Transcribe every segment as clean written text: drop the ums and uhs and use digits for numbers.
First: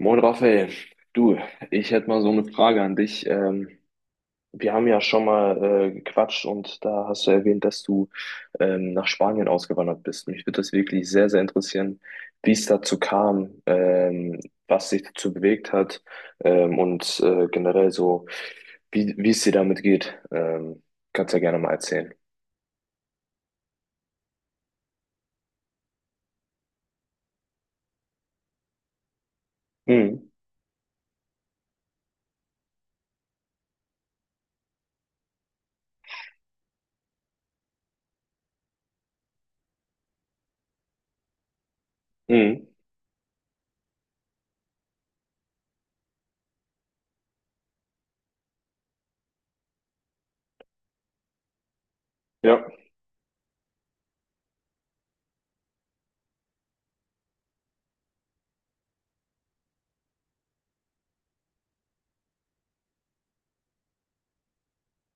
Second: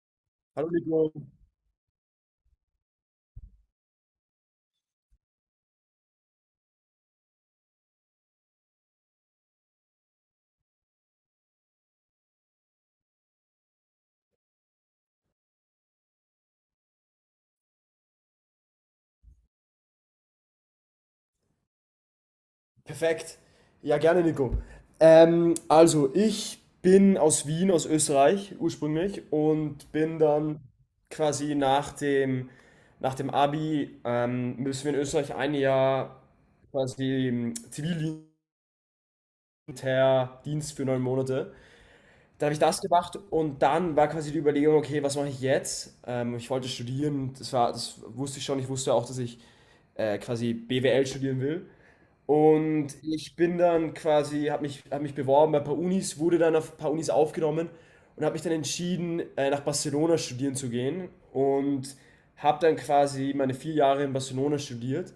Moin Raphael, Hallo Nico. du, ich hätte mal so eine Frage an dich. Wir haben ja schon mal gequatscht, und da hast du erwähnt, dass du nach Spanien ausgewandert bist. Mich würde das wirklich sehr, sehr interessieren, wie es dazu kam, was dich dazu bewegt hat und generell so, wie es dir damit geht. Kannst ja gerne mal erzählen. Perfekt. Ja, gerne Nico. Also, ich bin aus Wien, aus Österreich ursprünglich und bin Mhm. dann quasi nach dem Abi, müssen wir in Österreich ein Jahr quasi im Zivildienst für 9 Monate. Dann habe ich Mhm. das gemacht und dann war quasi die Überlegung, okay, was mache ich jetzt? Ich wollte studieren, das war, das wusste ich schon, ich wusste auch, dass ich quasi BWL studieren will. Ja, Und ich bin dann quasi, hab mich beworben bei ein paar Unis, wurde dann auf ein paar Unis aufgenommen und habe mich dann entschieden, nach Barcelona studieren zu gehen und habe dann quasi meine 4 Jahre in Barcelona studiert.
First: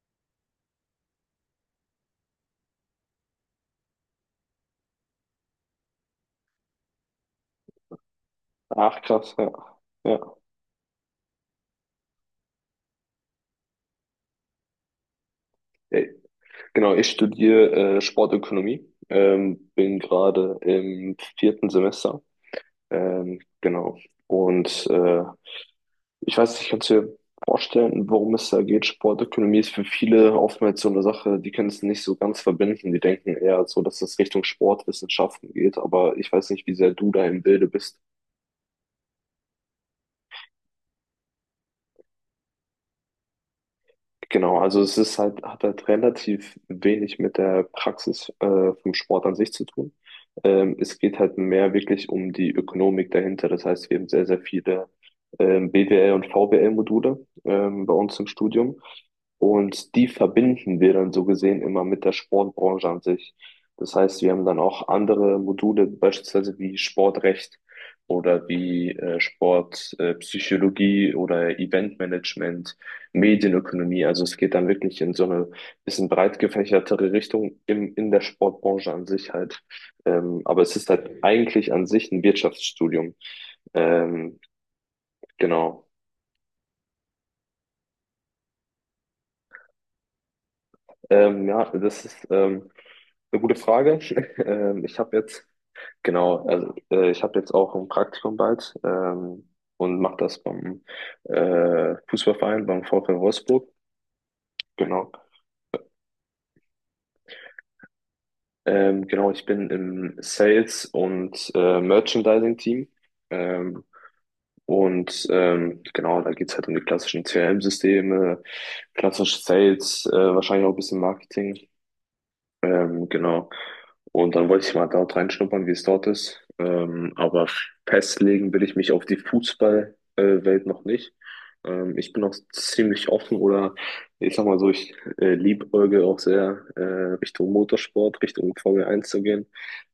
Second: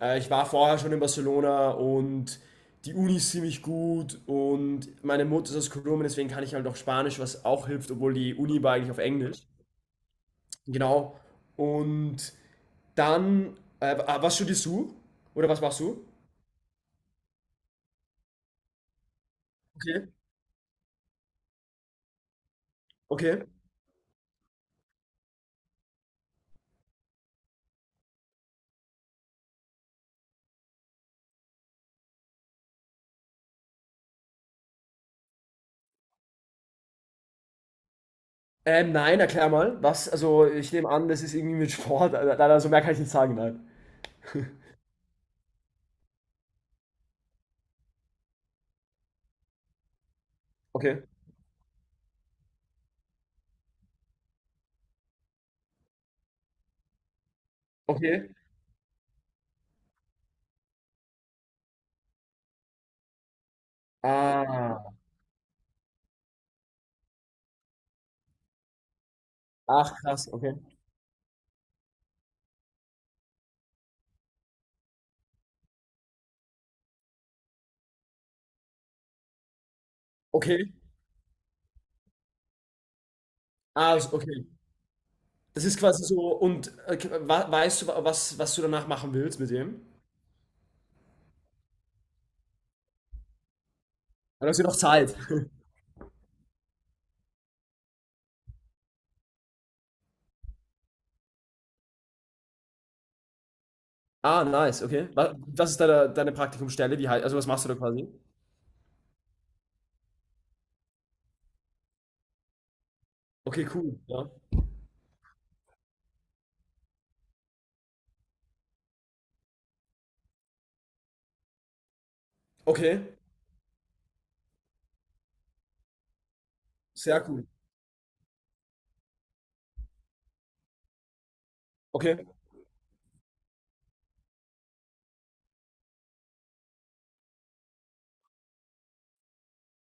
Ich war vorher schon in Barcelona und die Uni ist ziemlich gut und meine Mutter ist aus Kolumbien, deswegen kann ich halt auch Spanisch, was auch hilft, obwohl die Uni war eigentlich auf ach krass, Englisch. ja. Genau. Und dann, was studierst du? Oder was machst Ja. du? Genau, ich studiere Sportökonomie, bin Okay. gerade im 4. Semester. Okay. Genau. Und ich weiß nicht, kannst du dir vorstellen, worum es da geht? Sportökonomie ist für viele oftmals so eine Sache, die können es nicht so ganz verbinden. Die denken eher so, dass es Richtung Sportwissenschaften geht, aber ich weiß nicht, wie sehr du da im Bilde bist. Nein, erklär mal. Was? Also, ich nehme an, das ist irgendwie mit Sport. Also, leider so mehr kann ich nicht sagen, nein. Genau, also es ist halt, hat halt relativ wenig mit der Praxis vom Sport an sich zu tun. Es Okay. geht halt mehr wirklich um die Ökonomik dahinter. Das heißt, wir haben sehr, sehr viele BWL und VWL-Module bei uns im Okay. Studium. Und die verbinden wir dann so gesehen immer mit der Sportbranche an sich. Das heißt, wir haben dann Ah. auch andere Module, beispielsweise wie Sportrecht oder wie Ach, Sportpsychologie krass, okay. Psychologie oder Eventmanagement, Medienökonomie. Also es geht dann wirklich in so eine bisschen breit gefächertere Richtung in der Sportbranche an sich halt. Aber Okay. es ist halt eigentlich an sich ein Wirtschaftsstudium. Ah, Ähm, okay. Das ist genau. quasi so, und weißt du, was du danach machen willst mit dem? Ja, das ist eine gute Frage. Dann hast du noch Ähm, ich habe Zeit. jetzt, genau, also ich habe jetzt auch ein Praktikum bald, und mache das beim Fußballverein, beim VfL Wolfsburg. Ah, nice, okay. Genau. Was ist deine Praktikumsstelle? Also, was machst du da quasi? Genau, ich bin im Sales- und Merchandising-Team. Okay, Ähm, cool, ja. Genau, da geht's halt um die klassischen CRM-Systeme, klassisch Sales, wahrscheinlich auch ein bisschen Marketing. Okay, Genau. Und dann wollte ich mal dort reinschnuppern, wie es dort ist. Sehr cool. Aber festlegen will ich mich auf die Fußballwelt noch nicht. Ich bin Okay, auch ziemlich offen, oder ich sag mal so, ich liebäugle auch sehr Richtung Motorsport, Richtung Formel eins zu gehen,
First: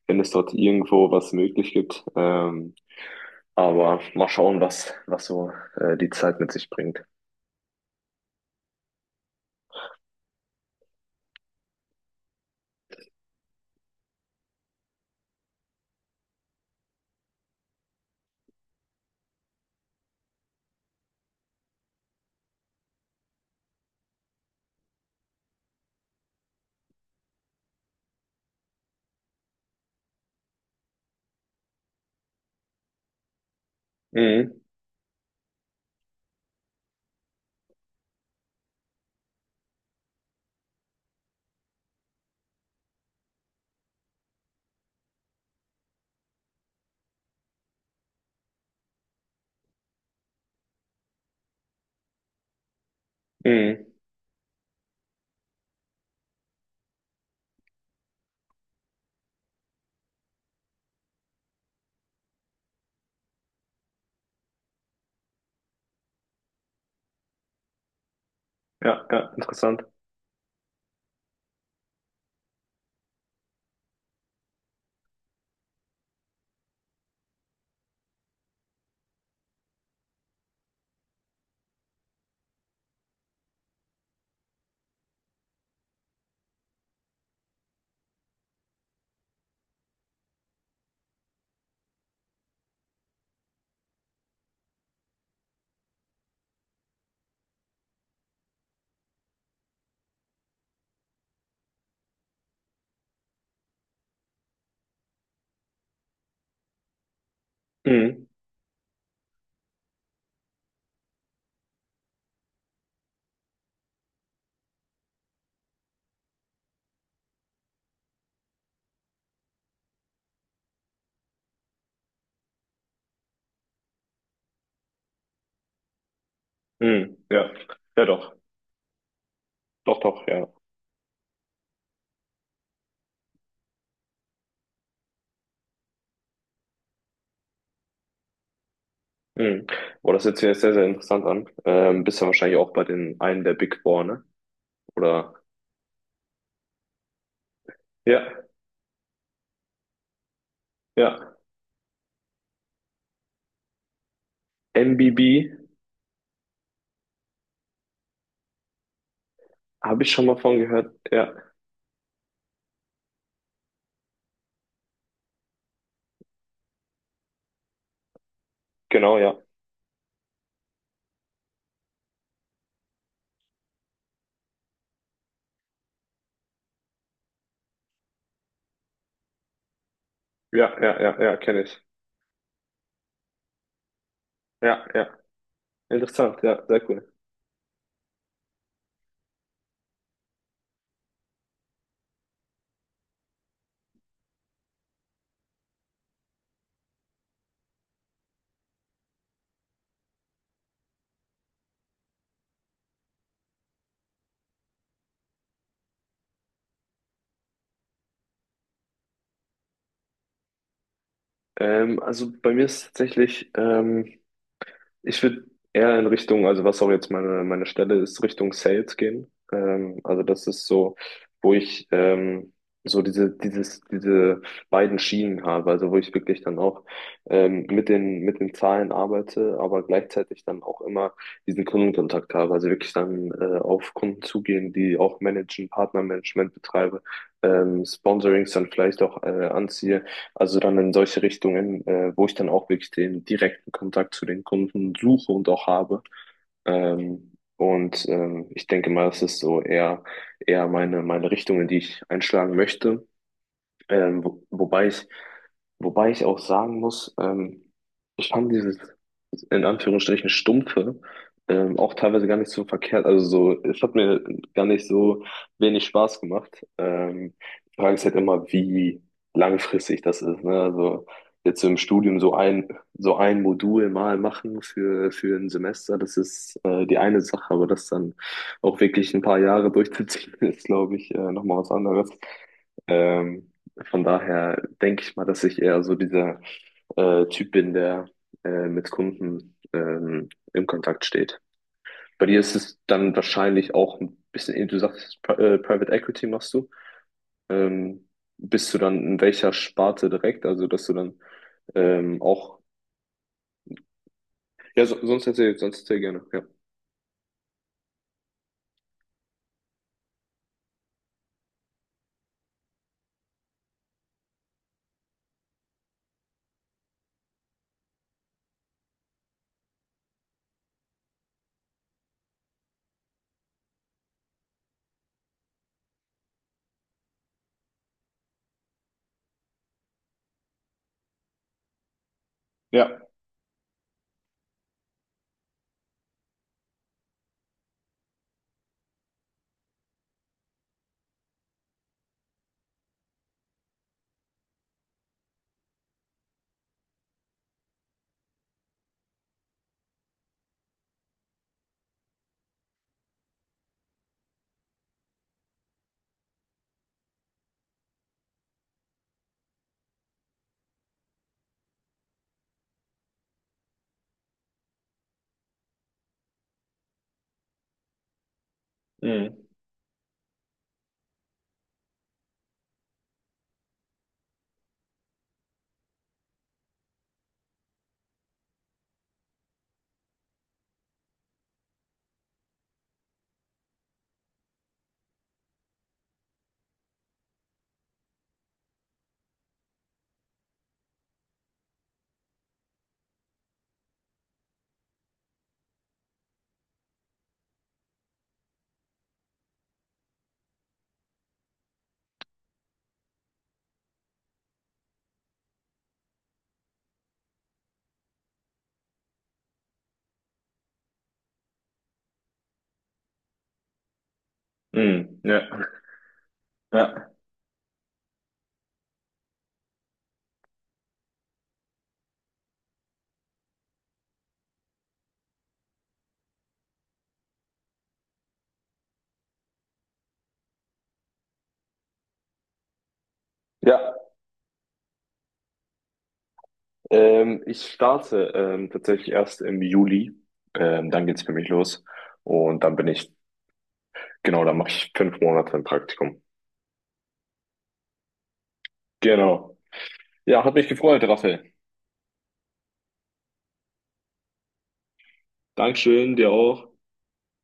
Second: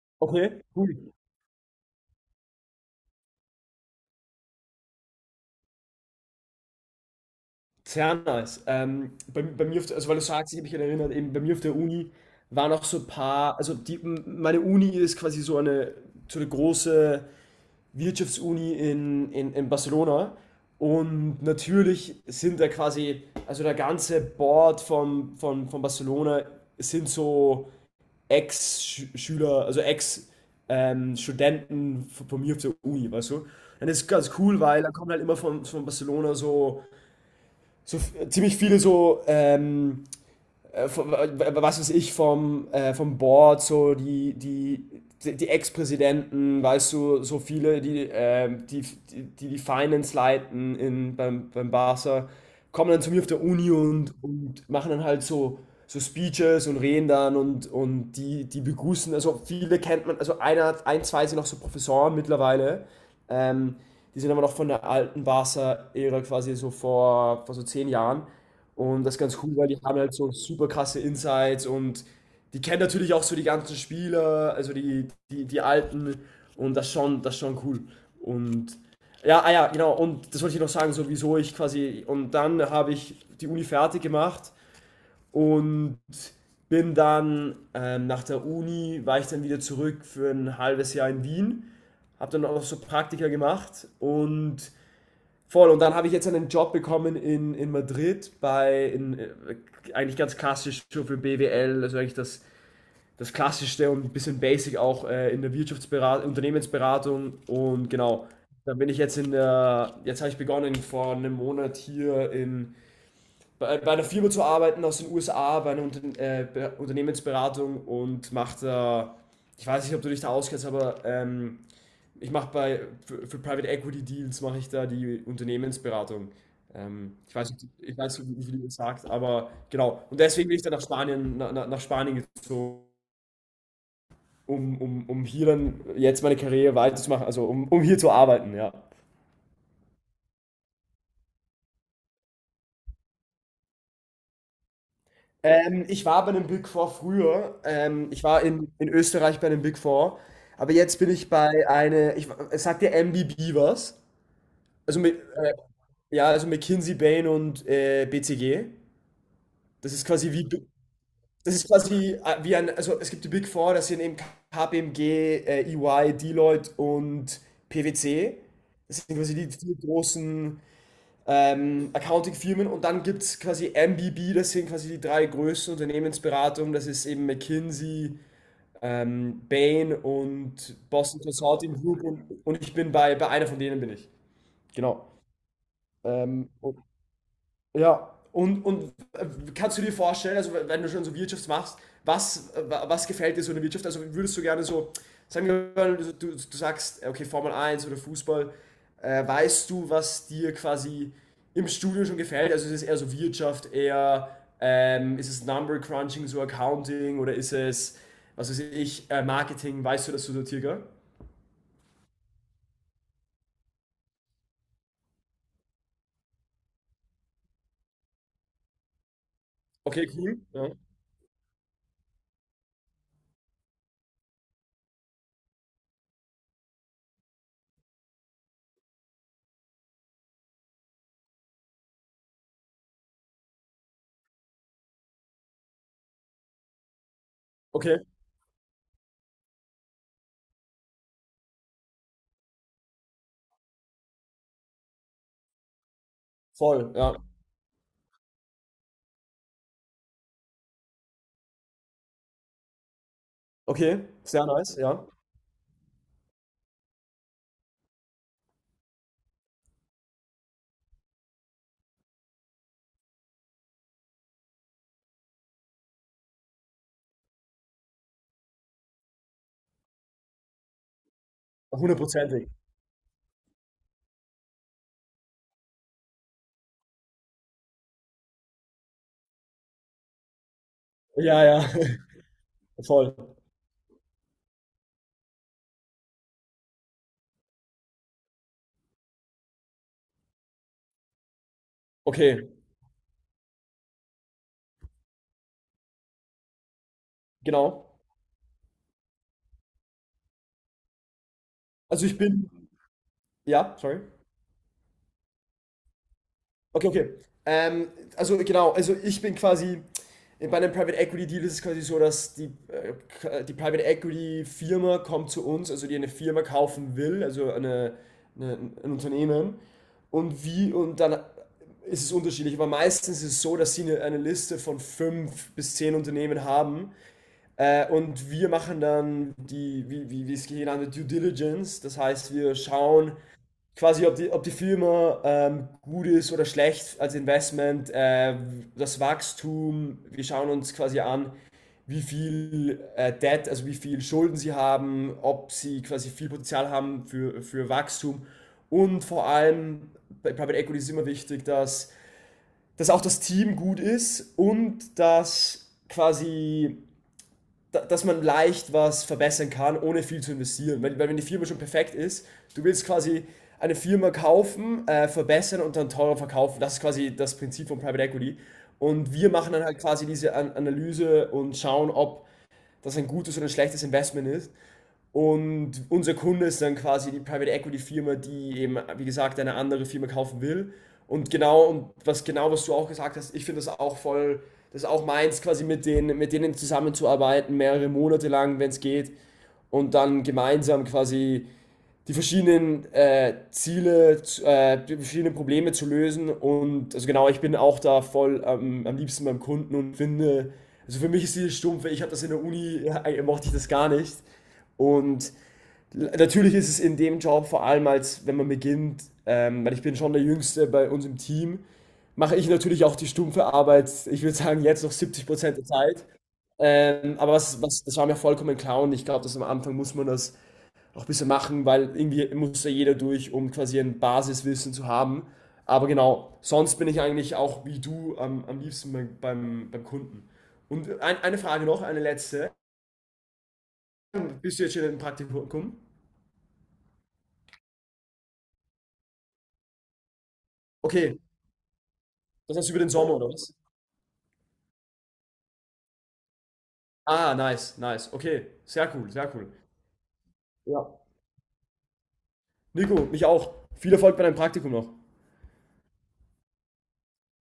wenn es dort okay, cool. irgendwo was möglich gibt. Aber mal schauen, was so die Zeit mit sich bringt. Sehr nice. Bei mir, also weil du sagst, ich habe mich erinnert, eben bei mir auf der Uni waren auch so ein paar, also die, meine Uni ist quasi so eine große Wirtschaftsuni in Barcelona und natürlich sind da quasi, also der ganze Board von Barcelona sind so Ex-Schüler, also Studenten von mir auf der Uni, weißt du? Und das ist ganz Mhm. cool, weil da kommen halt immer von Barcelona so ziemlich viele so was weiß ich, vom Board, so die Ex-Präsidenten, weißt du, so viele, die Finance leiten beim Barca, kommen dann zu mir auf der Uni Mhm. und machen dann halt so Speeches und reden dann und die begrüßen, also viele kennt man, also ein, zwei sind auch so Professoren mittlerweile, ähm, die sind aber noch von der alten Barca-Ära quasi so vor so 10 Jahren. Und Ja, das ist ja, ganz cool, weil die interessant. haben halt so super krasse Insights und die kennen natürlich auch so die ganzen Spieler, also die Alten und das ist schon cool. Und ja, ah ja, genau, und das wollte ich noch sagen, so wieso ich quasi, und dann habe ich die Uni fertig gemacht und bin dann nach der Uni, war ich dann wieder zurück für ein halbes Jahr in Wien, habe dann auch noch so Praktika gemacht und voll, und dann habe ich jetzt einen Job bekommen in Madrid eigentlich ganz klassisch so für BWL, also eigentlich das Klassischste und ein bisschen basic auch in der Wirtschaftsberatung, Unternehmensberatung und Mhm. genau, dann bin ich jetzt jetzt habe ich begonnen vor einem Monat hier bei einer Firma zu arbeiten aus den USA, bei einer Unternehmensberatung und mache da, ich weiß nicht, ob du dich da auskennst, aber ich mache für Private Equity Deals mache ich da die Unternehmensberatung. Ähm, Mhm. ich Ja, weiß, nicht- ich ja weiß doch. nicht, wie du das sagst, aber Doch, genau. Und doch, ja. deswegen bin ich dann nach Spanien gezogen, um hier dann jetzt meine Karriere weiterzumachen, also um hier zu arbeiten, ja. Mhm. Boah, das hört sich jetzt sehr, sehr interessant an. Bist ja wahrscheinlich auch bei den einen der Big Four, ne? Oder? Ich war bei einem Big Four früher. Ich war Ja, in Österreich bei einem Big Four. Aber jetzt bin ich ja. Es sagt dir MBB was? Also MBB ja, also McKinsey, Bain und BCG. Das habe ist ich schon quasi mal wie, von gehört. Ja, Das ist quasi wie ein, also es gibt die Big Four, das sind eben KPMG, EY, Deloitte und PwC. Das sind genau, quasi ja. die vier großen Accounting-Firmen. Und dann gibt es quasi MBB, das sind quasi die drei größten Unternehmensberatungen. Das ist eben McKinsey, Bain und Ja, ja, Boston ja, ja, kenne Consulting ich. Group. Und ich bin bei einer von denen bin ich. Ja, ja. Genau. Interessant, Ähm, ja, und, sehr cool. ja, kannst du dir vorstellen, also wenn du schon so Wirtschaft machst, was gefällt dir so in der Wirtschaft? Also würdest du gerne so, sagen wir mal, du sagst, okay, Formel 1 oder Fußball, weißt du, was dir quasi im Studium schon gefällt? Also ist es eher so Wirtschaft, eher ist es Number Crunching, so Accounting oder ist es, was weiß ich, Marketing? Weißt du das so sortiert? Gell? Also bei mir ist tatsächlich Ich würde eher in Richtung, also was auch jetzt meine Stelle ist, Richtung Sales gehen. Okay, Also cool. das ist Ja. so, wo ich diese beiden Schienen habe, also wo ich wirklich dann auch mit mit den Zahlen arbeite, aber gleichzeitig dann auch immer diesen Kundenkontakt habe. Also wirklich dann auf Kunden zugehen, die auch managen, Partnermanagement betreibe, Okay, Sponsorings dann vielleicht auch anziehe. Also dann in solche Richtungen, wo ich dann auch wirklich den direkten Kontakt zu den Kunden suche und auch habe. voll, ja. Ich denke mal, das ist so eher, eher meine Richtung, in die ich einschlagen möchte. Okay, Ähm, wo, sehr nice, wobei ja. ich wobei ich auch sagen muss, ich fand dieses in Anführungsstrichen stumpfe auch teilweise gar nicht so verkehrt. Also so, es hat mir gar nicht so wenig Spaß gemacht. Die Frage ist halt immer, wie langfristig das ist. Ne? Also jetzt so im Studium Hundertprozentig. So ein Modul mal machen für ein Semester, das ist die eine Sache, aber das dann auch wirklich ein paar Jahre durchzuziehen, ist, glaube ich, Ja, nochmal ja. was anderes. Voll. Ähm, von daher denke ich mal, dass ich eher so dieser Typ bin, der mit Kunden im Kontakt steht. Bei dir Okay, ist es dann wahrscheinlich auch ein bisschen, du sagst, Private Equity machst du. genau. Ähm, Bist du dann in welcher Sparte direkt? Also, dass du dann Also ich ähm, bin, auch, ja, sorry. ja, so, sonst erzähl gerne, ja. Okay, okay. Also genau, bei einem Private Equity Deal ist es quasi so, dass die Private Equity Firma kommt zu uns, also die eine Firma kaufen will, also eine, ein Unternehmen. Und dann ist es unterschiedlich, aber meistens ist es so, dass sie eine Liste von fünf bis zehn Unternehmen haben. Und wir machen dann wie es genannt wird, Due Diligence. Das heißt, wir Ja. schauen quasi, ob die Firma gut ist oder schlecht als Investment, das Wachstum. Wir schauen uns quasi an, wie viel Debt, also wie viel Schulden sie haben, ob sie quasi viel Potenzial haben für Wachstum. Und vor allem bei Private Equity ist immer wichtig, dass auch das Team gut ist und dass man leicht was verbessern kann, ohne viel zu investieren. Weil wenn die Firma schon perfekt ist, du willst quasi eine Firma kaufen, verbessern und dann teurer verkaufen. Das ist quasi das Prinzip von Private Equity. Und wir Mhm. machen dann halt quasi diese An Analyse und schauen, ob das ein gutes oder ein schlechtes Investment ist. Und unser Kunde ist dann quasi die Private Equity Firma, die eben, wie gesagt, eine andere Firma kaufen will. Und genau, und was genau, was du auch gesagt hast, ich finde das auch voll, das ist auch meins, quasi mit denen zusammenzuarbeiten, mehrere Monate lang, wenn es geht. Und dann gemeinsam quasi die verschiedenen Probleme zu lösen. Und also genau, ich bin auch da voll am liebsten beim Kunden und finde, also für mich ist dieses Stumpfe, ich habe das in der Uni, ja, mochte ich das gar nicht. Und natürlich ist es in dem Job, vor allem als wenn man beginnt, weil ich bin schon der Jüngste bei uns im Team, mache ich natürlich auch die stumpfe Arbeit, ich würde sagen, jetzt noch Mhm. Ja. 70% der Zeit. Ja, Aber das war mir vollkommen klar und ich glaube, dass am Anfang muss man das auch ein bisschen machen, weil irgendwie muss ja jeder durch, um quasi ein Basiswissen zu haben. Aber genau, sonst bin ich eigentlich auch wie du am liebsten beim Kunden. Und eine Frage noch, eine letzte. ja, Bist du jetzt schon im Praktikum? Ich starte tatsächlich erst im Juli. Dann Okay, geht's für mich los. das Und heißt dann über bin den ich Sommer, oder was? Genau, da mache ich 5 Monate ein Praktikum. Ah, nice, nice. Okay, sehr cool, sehr cool. Genau. Ja, hat mich Ja. gefreut, Raphael. Nico, mich auch. Viel Erfolg bei deinem Praktikum noch. Dankeschön, dir auch.